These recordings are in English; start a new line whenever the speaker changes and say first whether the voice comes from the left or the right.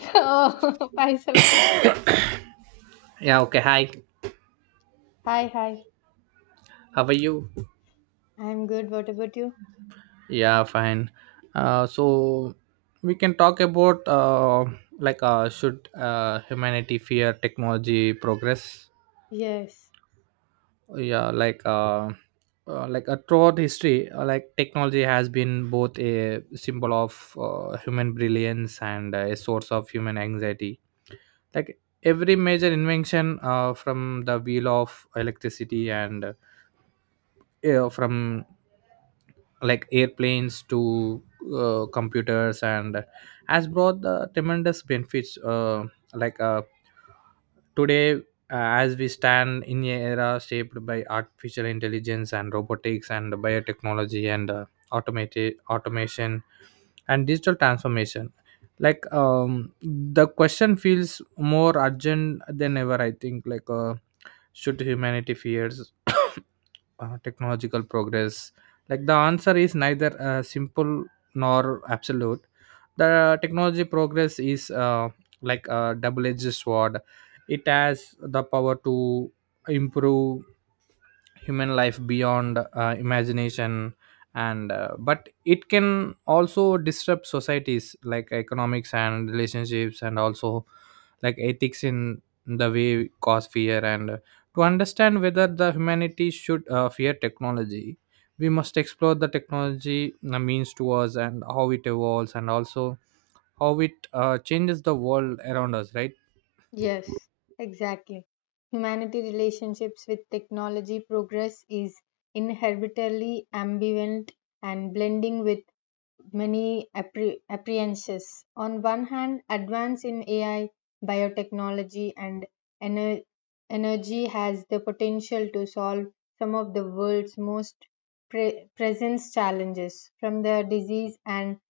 left: Oh, hi, Salaka.
right: Yeah, okay. Hi.
left: Hi, hi.
right: How are you?
left: I'm good. What about you?
right: Yeah, fine. So we can talk about should humanity fear technology progress?
left: Yes.
right: Yeah, throughout history, like technology has been both a symbol of human brilliance and a source of human anxiety. Like every major invention, from the wheel of electricity and yeah, from like airplanes to computers and has brought the tremendous benefits like uh, today as we stand in a era shaped by artificial intelligence and robotics and biotechnology and automated automation and digital transformation like the question feels more urgent than ever I think should humanity fears technological progress like the answer is neither simple nor absolute. The technology progress is like a double edged sword. It has the power to improve human life beyond imagination and but it can also disrupt societies like economics and relationships and also like ethics in the way cause fear and to understand whether the humanities should fear technology, we must explore the technology means to us and how it evolves and also how it changes the world around us, right?
left: Yes, exactly. Humanity relationships with technology progress is inherently ambivalent and blending with many apprehensions. On one hand, advance in AI, biotechnology, and ener- energy has the potential to solve some of the world's most present challenges, from the disease and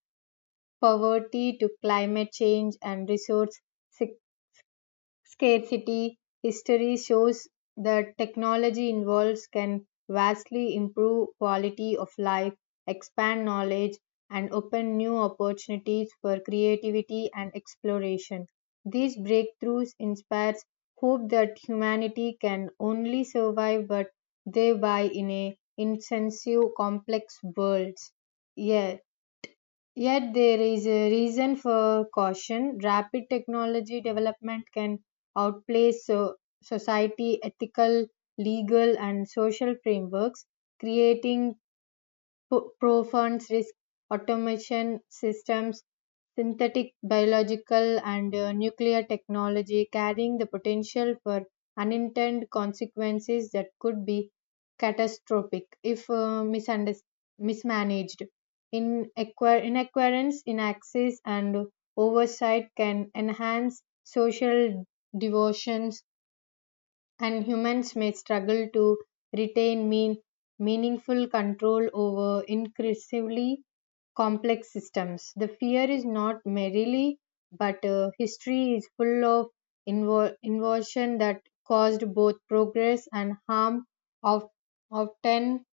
left: poverty to climate change and resource scarcity. History shows that technology involved can vastly improve quality of life, expand knowledge, and open new opportunities for creativity and exploration. These breakthroughs inspire hope that humanity can only survive but thereby in a insensitive complex world. Yeah. Yet there is a reason for caution. Rapid technology development can outplay so society ethical, legal and social frameworks, creating profound risk automation systems synthetic biological and nuclear technology carrying the potential for unintended consequences that could be catastrophic if mismanaged in acquire inaccurance in access and oversight can enhance social devotions, and humans may struggle to retain meaningful control over increasingly complex systems. The fear is not merely, but history is full of inversion that caused both progress and harm, of, often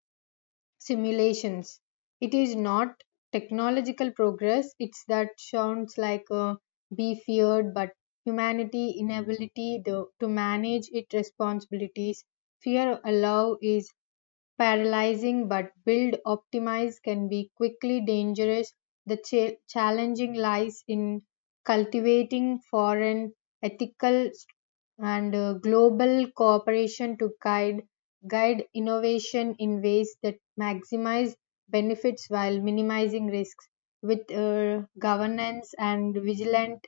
left: simulations. It is not technological progress, it's that sounds like a be feared, but humanity inability to manage its responsibilities. Fear allow is paralyzing, but build optimize can be quickly dangerous. The challenging lies in cultivating foreign ethical and global cooperation to guide innovation in ways that maximize benefits while minimizing risks. With governance and vigilant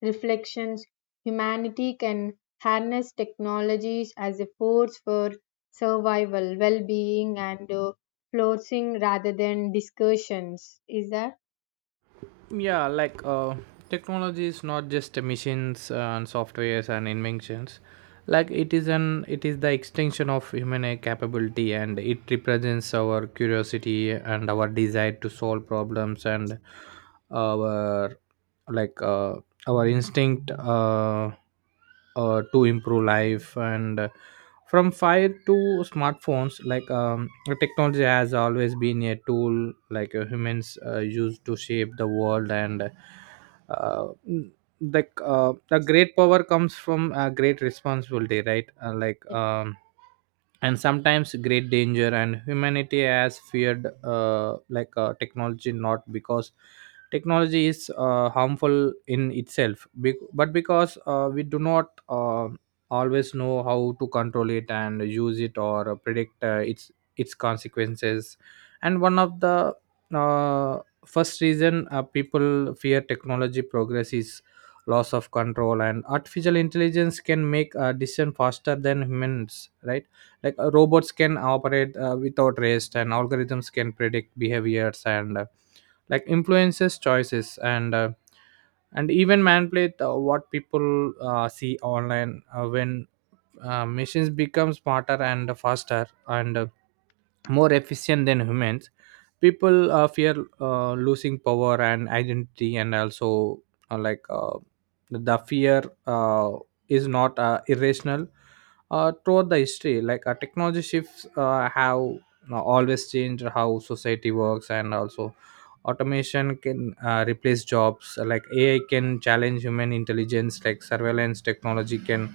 left: reflections, humanity can harness technologies as a force for survival, well being, and flourishing rather than discussions. Is that?
right: Yeah, technology is not just machines and softwares and inventions. Like it is an it is the extension of human capability and it represents our curiosity and our desire to solve problems and our like uh, our instinct to improve life and from fire to smartphones like the technology has always been a tool humans use to shape the world and uh, the great power comes from a great responsibility, right? And sometimes great danger and humanity has feared technology not because technology is harmful in itself but because we do not always know how to control it and use it or predict its consequences. And one of the uh, first reason people fear technology progress is loss of control and artificial intelligence can make a decision faster than humans, right? Robots can operate without rest and algorithms can predict behaviors and influences choices and even manipulate what people see online when machines become smarter and faster and more efficient than humans, people fear losing power and identity and also uh, like uh, the fear is not irrational. Throughout the history technology shifts have, you know, always changed how society works and also automation can replace jobs like AI can challenge human intelligence like surveillance technology can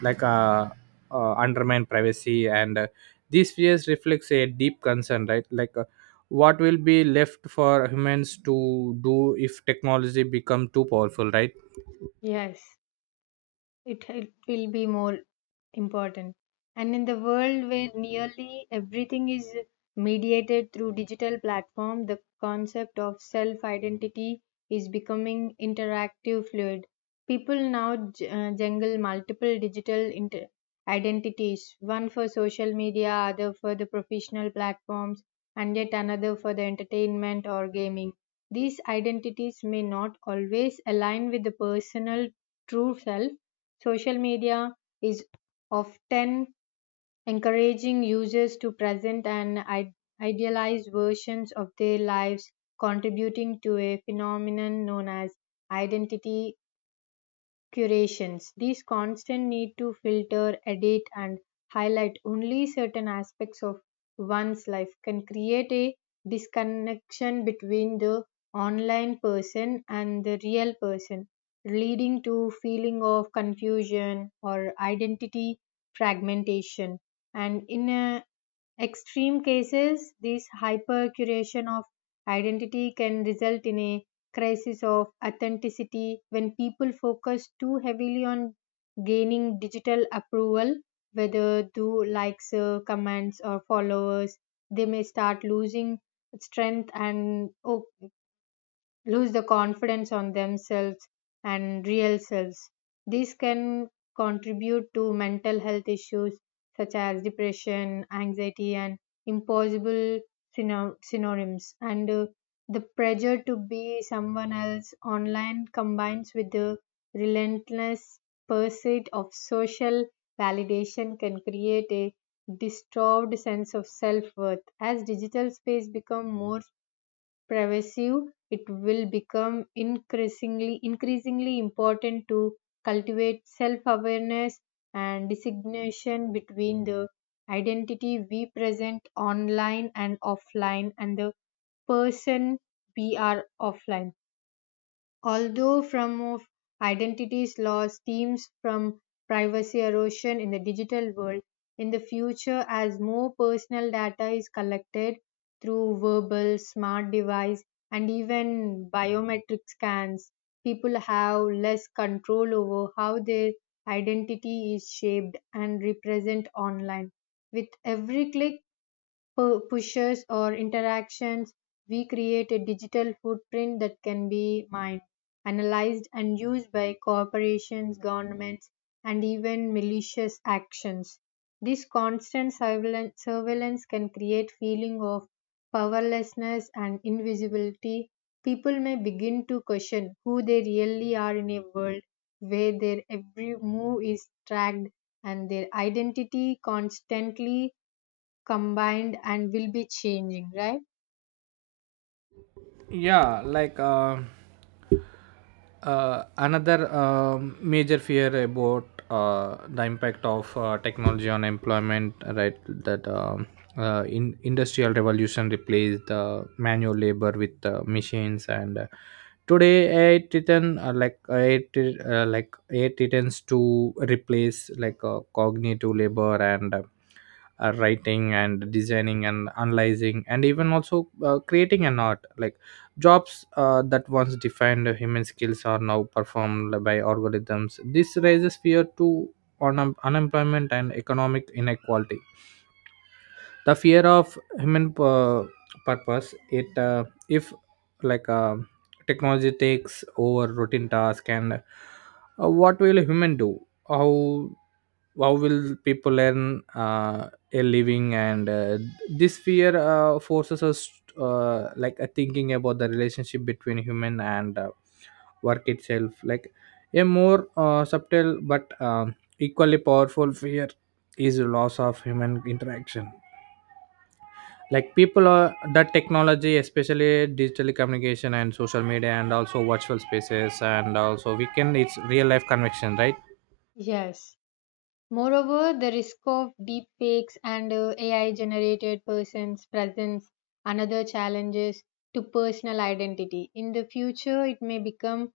right: like uh, undermine privacy and these fears reflects a deep concern, right? What will be left for humans to do if technology become too powerful, right?
left: Yes, it will be more important. And in the world where nearly everything is mediated through digital platform, the concept of self identity is becoming interactive fluid. People now jungle multiple digital identities, one for social media, other for the professional platforms, and yet another for the entertainment or gaming. These identities may not always align with the personal true self. Social media is often encouraging users to present and idealized versions of their lives, contributing to a phenomenon known as identity curations. These constant need to filter, edit, and highlight only certain aspects of one's life can create a disconnection between the online person and the real person, leading to feeling of confusion or identity fragmentation. And in a extreme cases, this hypercuration of identity can result in a crisis of authenticity when people focus too heavily on gaining digital approval, whether through likes, comments, or followers. They may start losing strength and lose the confidence on themselves and real selves. These can contribute to mental health issues such as depression, anxiety, and impossible synonyms. And the pressure to be someone else online combines with the relentless pursuit of social validation can create a disturbed sense of self-worth. As digital space become more pervasive, it will become increasingly important to cultivate self-awareness and distinction between the identity we present online and offline and the person we are offline. Although from of identities loss stems from privacy erosion in the digital world, in the future as more personal data is collected through verbal, smart device and even biometric scans, people have less control over how their identity is shaped and represent online. With every click pushes or interactions, we create a digital footprint that can be mined, analyzed, and used by corporations, governments, and even malicious actions. This constant surveillance can create feeling of powerlessness and invisibility. People may begin to question who they really are in a world where their every move is tracked and their identity constantly combined and will be changing, right?
right: Yeah, another major fear about the impact of technology on employment, right? That in industrial revolution replaced manual labor with machines and today AI titans to replace like cognitive labor and writing and designing and analyzing and even also creating an art like jobs that once defined human skills are now performed by algorithms. This raises fear to unemployment and economic inequality, the fear of human purpose. It If like uh, technology takes over routine task and what will a human do, how how will people earn a living and this fear forces us thinking about the relationship between human and work itself. Like a more subtle but equally powerful fear is loss of human interaction like people are that technology especially digital communication and social media and also virtual spaces and also we can it's real life connection, right?
left: Yes. Moreover, the risk of deepfakes and AI generated persons presents another challenges to personal identity. In the future, it may become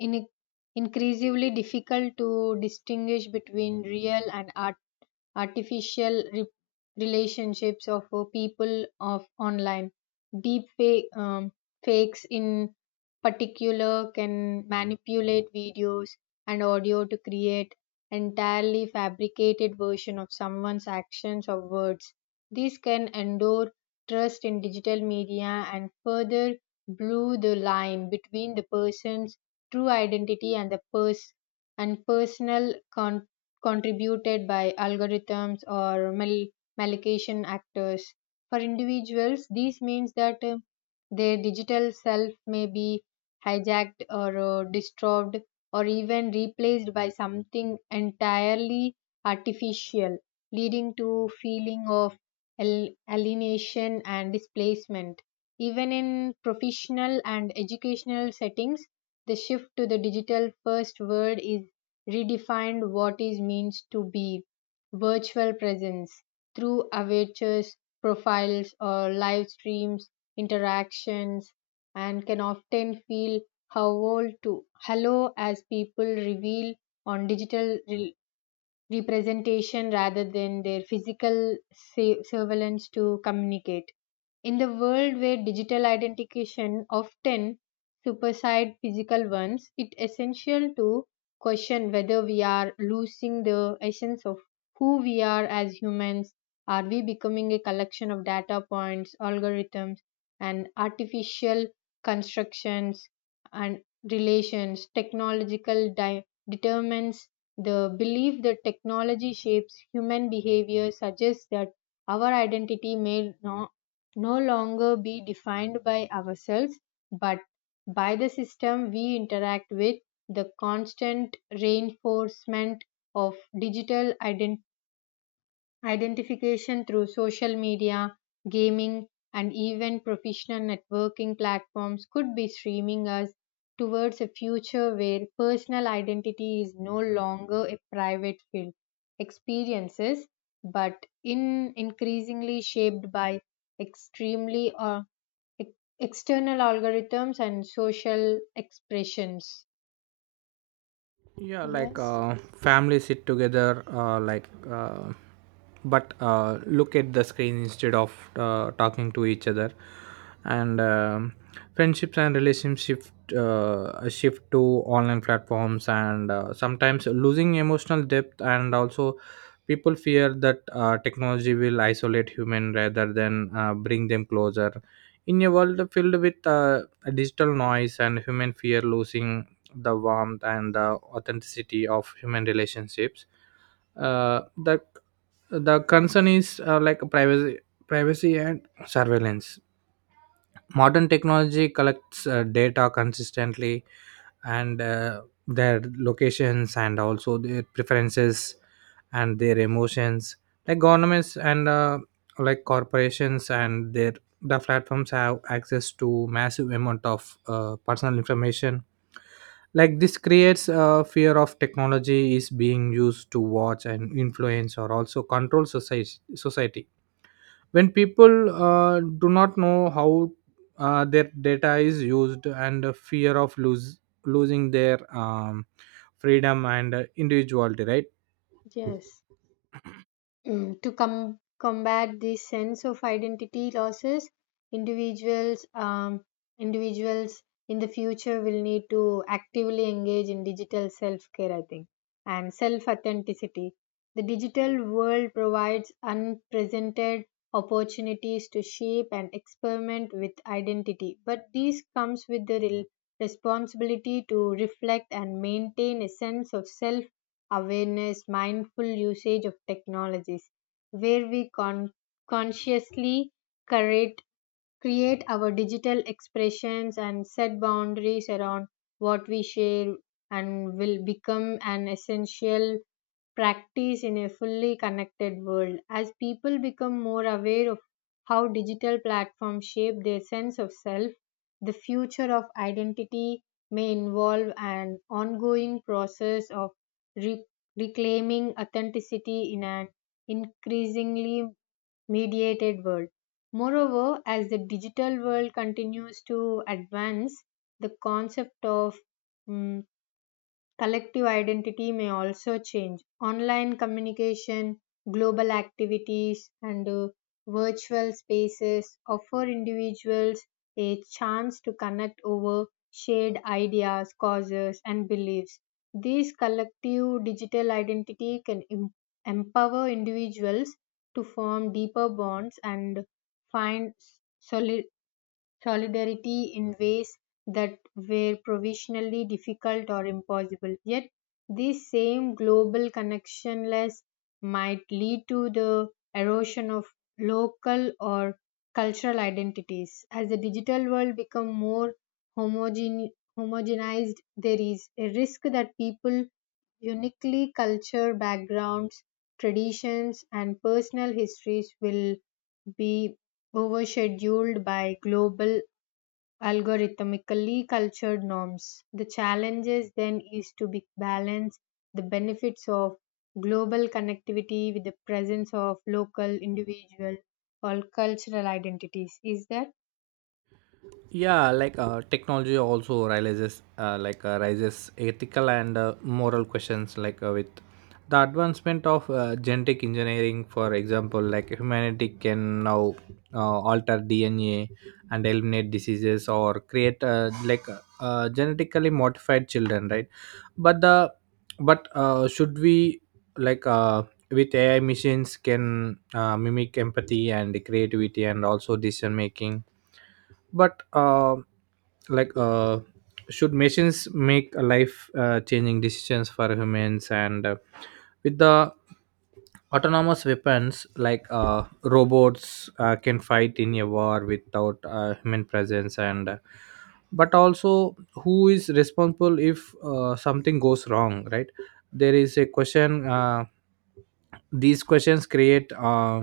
left: in- increasingly difficult to distinguish between real and artificial relationships of people of online. Deep fake, um, fakes in particular can manipulate videos and audio to create entirely fabricated version of someone's actions or words. These can endure trust in digital media and further blur the line between the person's true identity and personal contributed by algorithms or malicious actors. For individuals, this means that their digital self may be hijacked or disturbed or even replaced by something entirely artificial, leading to feeling of alienation and displacement. Even in professional and educational settings, the shift to the digital first world is redefined what it means to be virtual presence through avatars, profiles, or live streams interactions, and can often feel how old to hello as people reveal on digital representation rather than their physical surveillance to communicate. In the world where digital identification often supersede physical ones, it's essential to question whether we are losing the essence of who we are as humans. Are we becoming a collection of data points, algorithms, and artificial constructions and relations? Technological determines the belief that technology shapes human behavior suggests that our identity may not no longer be defined by ourselves but by the system we interact with. The constant reinforcement of digital identification through social media, gaming, and even professional networking platforms could be streaming us towards a future where personal identity is no longer a private field experiences but in increasingly shaped by extremely or ex- external algorithms and social expressions.
right: Yeah,
left: Yes,
right: family sit together but look at the screen instead of talking to each other and friendships and relationships shift to online platforms and sometimes losing emotional depth and also people fear that technology will isolate human rather than bring them closer in a world filled with digital noise and human fear losing the warmth and the authenticity of human relationships. Uh, the the concern is like privacy and surveillance. Modern technology collects data consistently, and their locations and also their preferences and their emotions. Like governments and like corporations and the platforms have access to massive amount of personal information like this creates a fear of technology is being used to watch and influence or also control society when people do not know how their data is used and a fear of lose losing their freedom and individuality, right?
left: yes. To combat this sense of identity losses, individuals individuals in the future will need to actively engage in digital self-care, I think, and self-authenticity. The digital world provides unprecedented opportunities to shape and experiment with identity, but this comes with the responsibility to reflect and maintain a sense of self awareness. Mindful usage of technologies, where we consciously curate create our digital expressions and set boundaries around what we share, and will become an essential practice in a fully connected world. As people become more aware of how digital platforms shape their sense of self, the future of identity may involve an ongoing process of re- reclaiming authenticity in an increasingly mediated world. Moreover, as the digital world continues to advance, the concept of mm collective identity may also change. Online communication, global activities, and virtual spaces offer individuals a chance to connect over shared ideas, causes, and beliefs. This collective digital identity can empower individuals to form deeper bonds and find soli- solidarity in ways that were provisionally difficult or impossible. Yet, this same global connectionless might lead to the erosion of local or cultural identities. As the digital world becomes more homogene- homogenized, there is a risk that people uniquely culture backgrounds, traditions, and personal histories will be overscheduled by global algorithmically cultured norms. The challenges then is to be balance the benefits of global connectivity with the presence of local individual or cultural identities. Is that?
right: Yeah, technology also realizes like raises ethical and moral questions with the advancement of genetic engineering, for example, like humanity can now alter dna and eliminate diseases or create genetically modified children, right? But the but uh, should we like uh, with AI machines can mimic empathy and creativity and also decision making, but like should machines make a life changing decisions for humans and with the autonomous weapons robots can fight in a war without human presence and but also who is responsible if something goes wrong, right? there is a question These questions create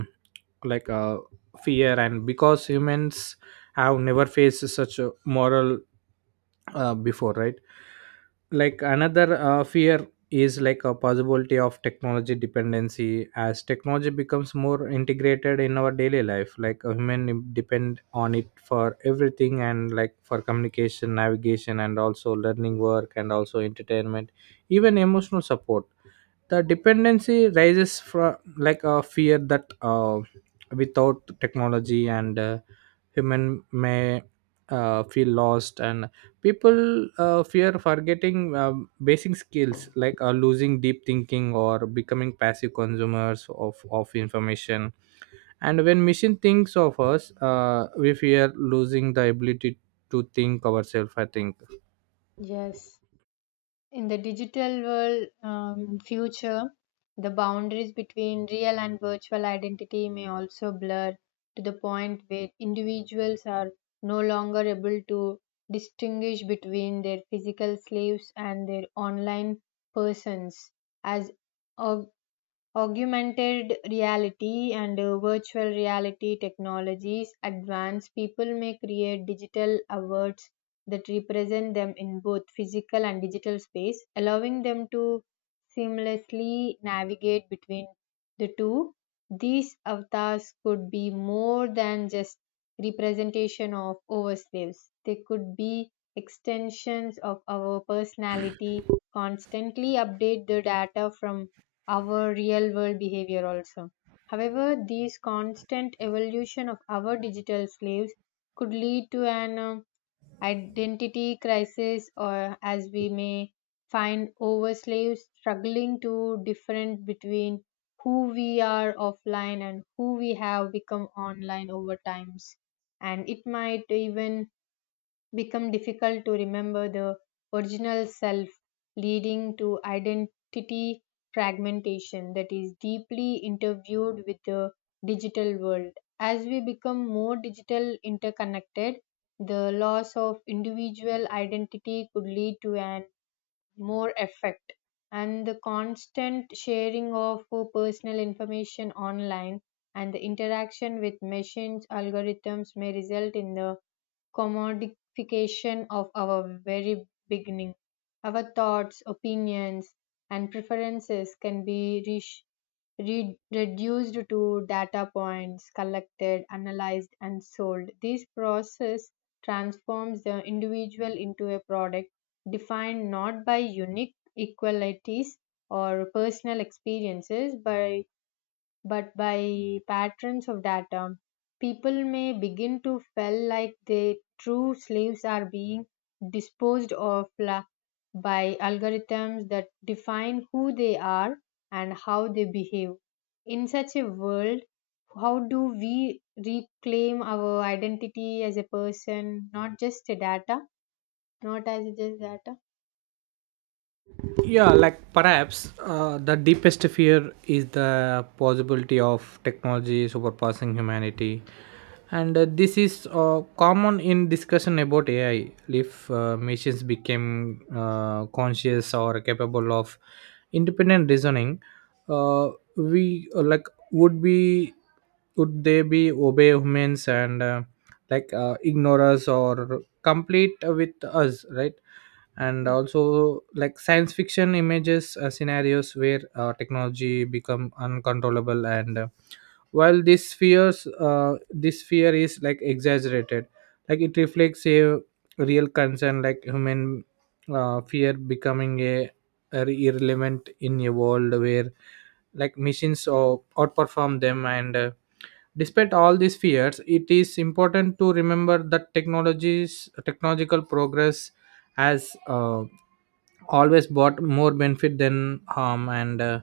right: like uh, fear and because humans I have never faced such a moral before, right? Like another fear is like a possibility of technology dependency as technology becomes more integrated in our daily life like a human depend on it for everything and like for communication navigation and also learning work and also entertainment, even emotional support. The dependency rises from like a fear that without technology and human may feel lost and people fear forgetting basic skills like losing deep thinking or becoming passive consumers of information. And when machine thinks of us we fear losing the ability to think ourselves I think.
left: Yes. In the digital world future, the boundaries between real and virtual identity may also blur to the point where individuals are no longer able to distinguish between their physical slaves and their online persons. As org- augmented reality and virtual reality technologies advance, people may create digital avatars that represent them in both physical and digital space, allowing them to seamlessly navigate between the two. These avatars could be more than just representation of ourselves. They could be extensions of our personality, constantly update the data from our real world behavior also. However, these constant evolution of our digital slaves could lead to an identity crisis, or as we may find over slaves struggling to different between who we are offline and who we have become online over times, and it might even become difficult to remember the original self, leading to identity fragmentation that is deeply intertwined with the digital world. As we become more digital interconnected, the loss of individual identity could lead to an more effect, and the constant sharing of personal information online and the interaction with machines algorithms may result in the commodification of our very beginning. Our thoughts, opinions, and preferences can be reduced to data points collected, analyzed, and sold. This process transforms the individual into a product defined not by unique equalities or personal experiences, but by patterns of data. People may begin to feel like their true slaves are being disposed of by algorithms that define who they are and how they behave. In such a world, how do we reclaim our identity as a person, not just a data, not as just data?
right: Yeah,
left: Yeah,
right: like perhaps the deepest fear is the possibility of technology surpassing humanity, and this is common in discussion about AI. If machines became conscious or capable of independent reasoning, uh, we like would be would they be obey humans and ignore us or complete with us, right? And
left: yeah.
right: also like science fiction images scenarios where technology become uncontrollable and while this fears this fear is like exaggerated like it reflects a real concern like human fear becoming a irrelevant in a world where like machines or outperform them and despite all these fears it is important to remember that technologies technological progress has always brought more benefit than harm and uh,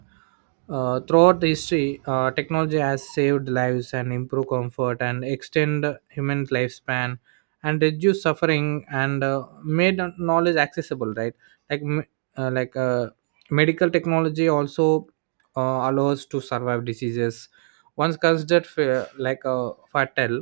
right: uh, throughout the history technology has saved lives and improved comfort and extend human lifespan and reduce suffering and made knowledge accessible, right? like m- uh, like uh, Medical technology also allows to survive diseases once considered fatal.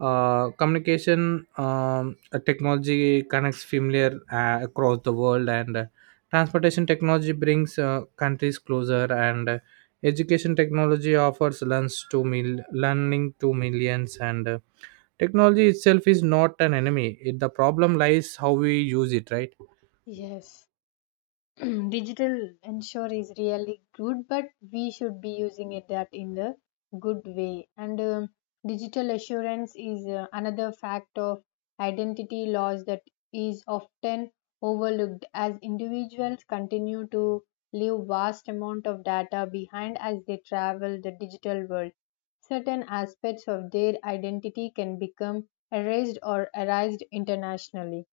right: Communication technology connects familiar across the world, and transportation technology brings countries closer, and education technology offers learning to millions. And technology itself is not an enemy. It, the problem lies how we use it, right?
left: Yes, digital ensure is really good, but we should be using it that in the good way. And digital assurance is another fact of identity laws that is often overlooked. As individuals continue to leave vast amount of data behind as they travel the digital world, certain aspects of their identity can become erased or erased internationally.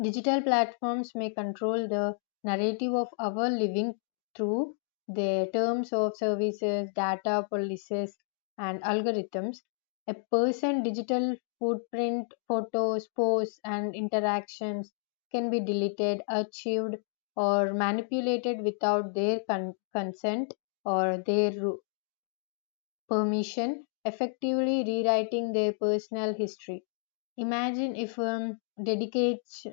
left: Digital platforms may control the narrative of our living through their terms of services, data policies, and algorithms. A person's digital footprint, photos, posts, and interactions can be deleted, archived, or manipulated without their consent or their permission, effectively rewriting their personal history. Imagine if dedicates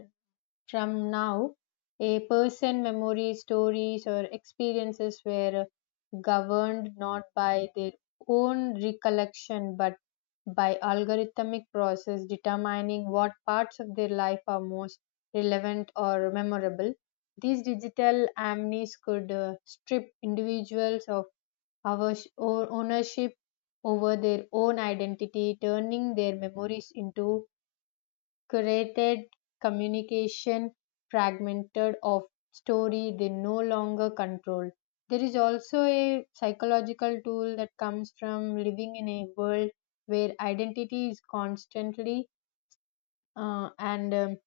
left: from now, a person memories, stories, or experiences were governed not by their own recollection but by algorithmic process determining what parts of their life are most relevant or memorable. These digital amnes could strip individuals of our ownership over their own identity, turning their memories into curated communication fragmented of story they no longer control. There is also a psychological tool that comes from living in a world where identity is constantly and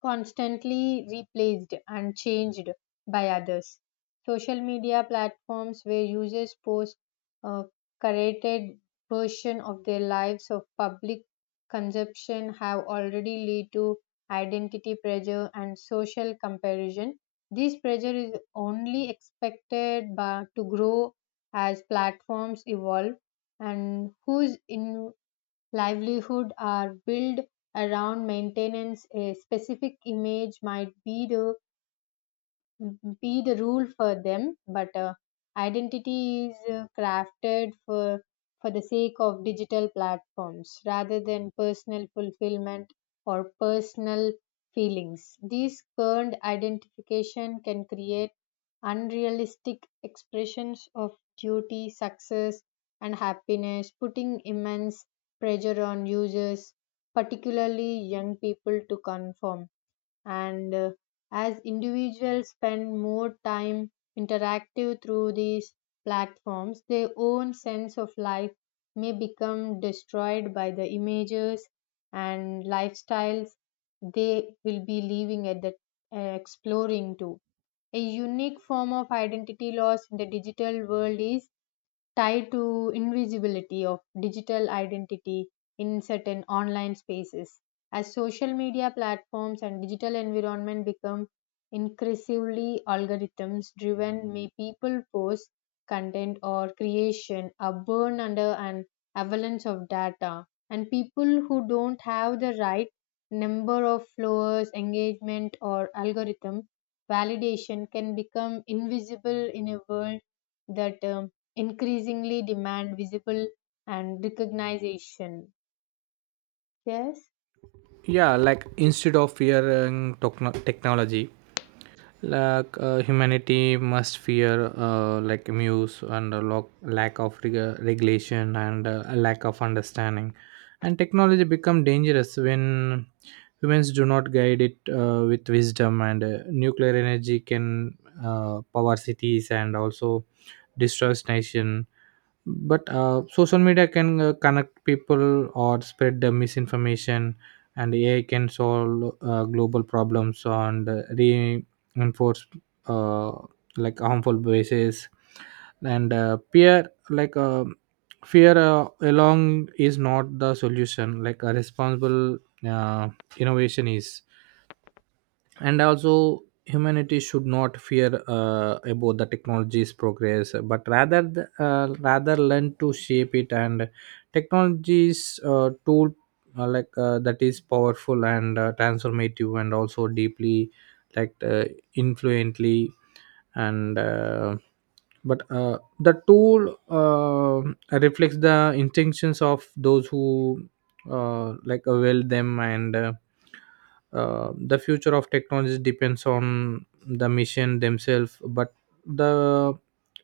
left: constantly replaced and changed by others. Social media platforms where users post a curated version of their lives of public consumption have already led to identity pressure and social comparison. This pressure is only expected to grow as platforms evolve, and whose livelihood are built around maintenance a specific image might be the rule for them. But identity is crafted for the sake of digital platforms rather than personal fulfillment or personal feelings. This current identification can create unrealistic expressions of duty success and happiness, putting immense pressure on users, particularly young people, to conform. And as individuals spend more time interactive through these platforms, their own sense of life may become destroyed by the images and lifestyles they will be living at the exploring too. A unique form of identity loss in the digital world is tied to invisibility of digital identity in certain online spaces. As social media platforms and digital environment become increasingly algorithms driven, may people post content or creation are born under an avalanche of data, and people who don't have the right number of followers engagement or algorithm validation can become invisible in a world that increasingly demand visible and recognition. Yes,
right: Yeah, like instead of fearing technology, humanity must fear like muse and a lack of regulation and a lack of understanding and technology become dangerous when humans do not guide it with wisdom and nuclear energy can power cities and also destroys nation but social media can connect people or spread the misinformation and AI can solve global problems and enforce uh, harmful biases and peer like fear along is not the solution like a responsible uh, innovation is. And also humanity should not fear about the technology's progress but rather rather learn to shape it. And technology's tool that is powerful and transformative and also deeply like uh, influently and but the tool reflects the intentions of those who avail them and the future of technology depends on the mission themselves but the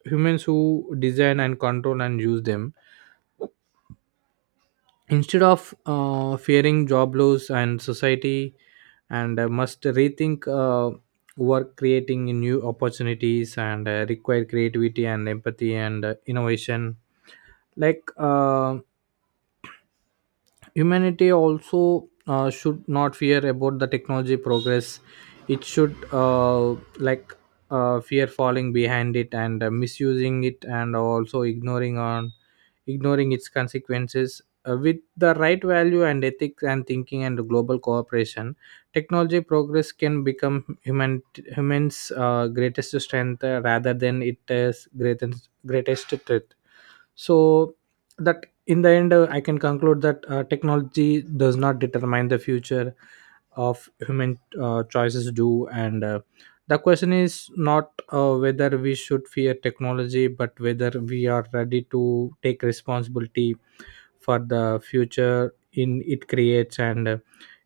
right: humans who design and control and use them. Instead of fearing job loss and society and must rethink work creating new opportunities and require creativity and empathy and innovation. like uh, Humanity also should not fear about the technology progress. It should fear falling behind it and misusing it and also ignoring its consequences. With the right value and ethics and thinking and global cooperation, technology progress can become human humans greatest strength rather than it is greatest threat. So that in the end I can conclude that technology does not determine the future of human choices do. And the question is not whether we should fear technology but whether we are ready to take responsibility for the future in it creates. And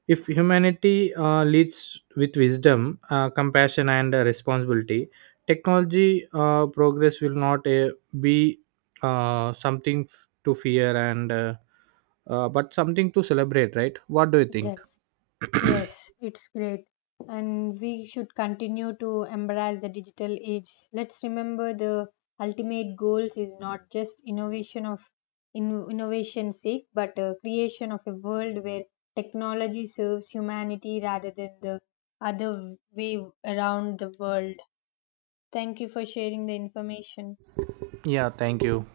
right: if humanity leads with wisdom, compassion, and responsibility, technology progress will not be to fear, and but something to celebrate, right? What do you think?
left: yes, yes, it's great. And we should continue to embrace the digital age. Let's remember the ultimate goals is not just innovation of innovation sake, but creation of a world where technology serves humanity rather than the other way around the world. Thank you for sharing the information.
right: Yeah, thank you.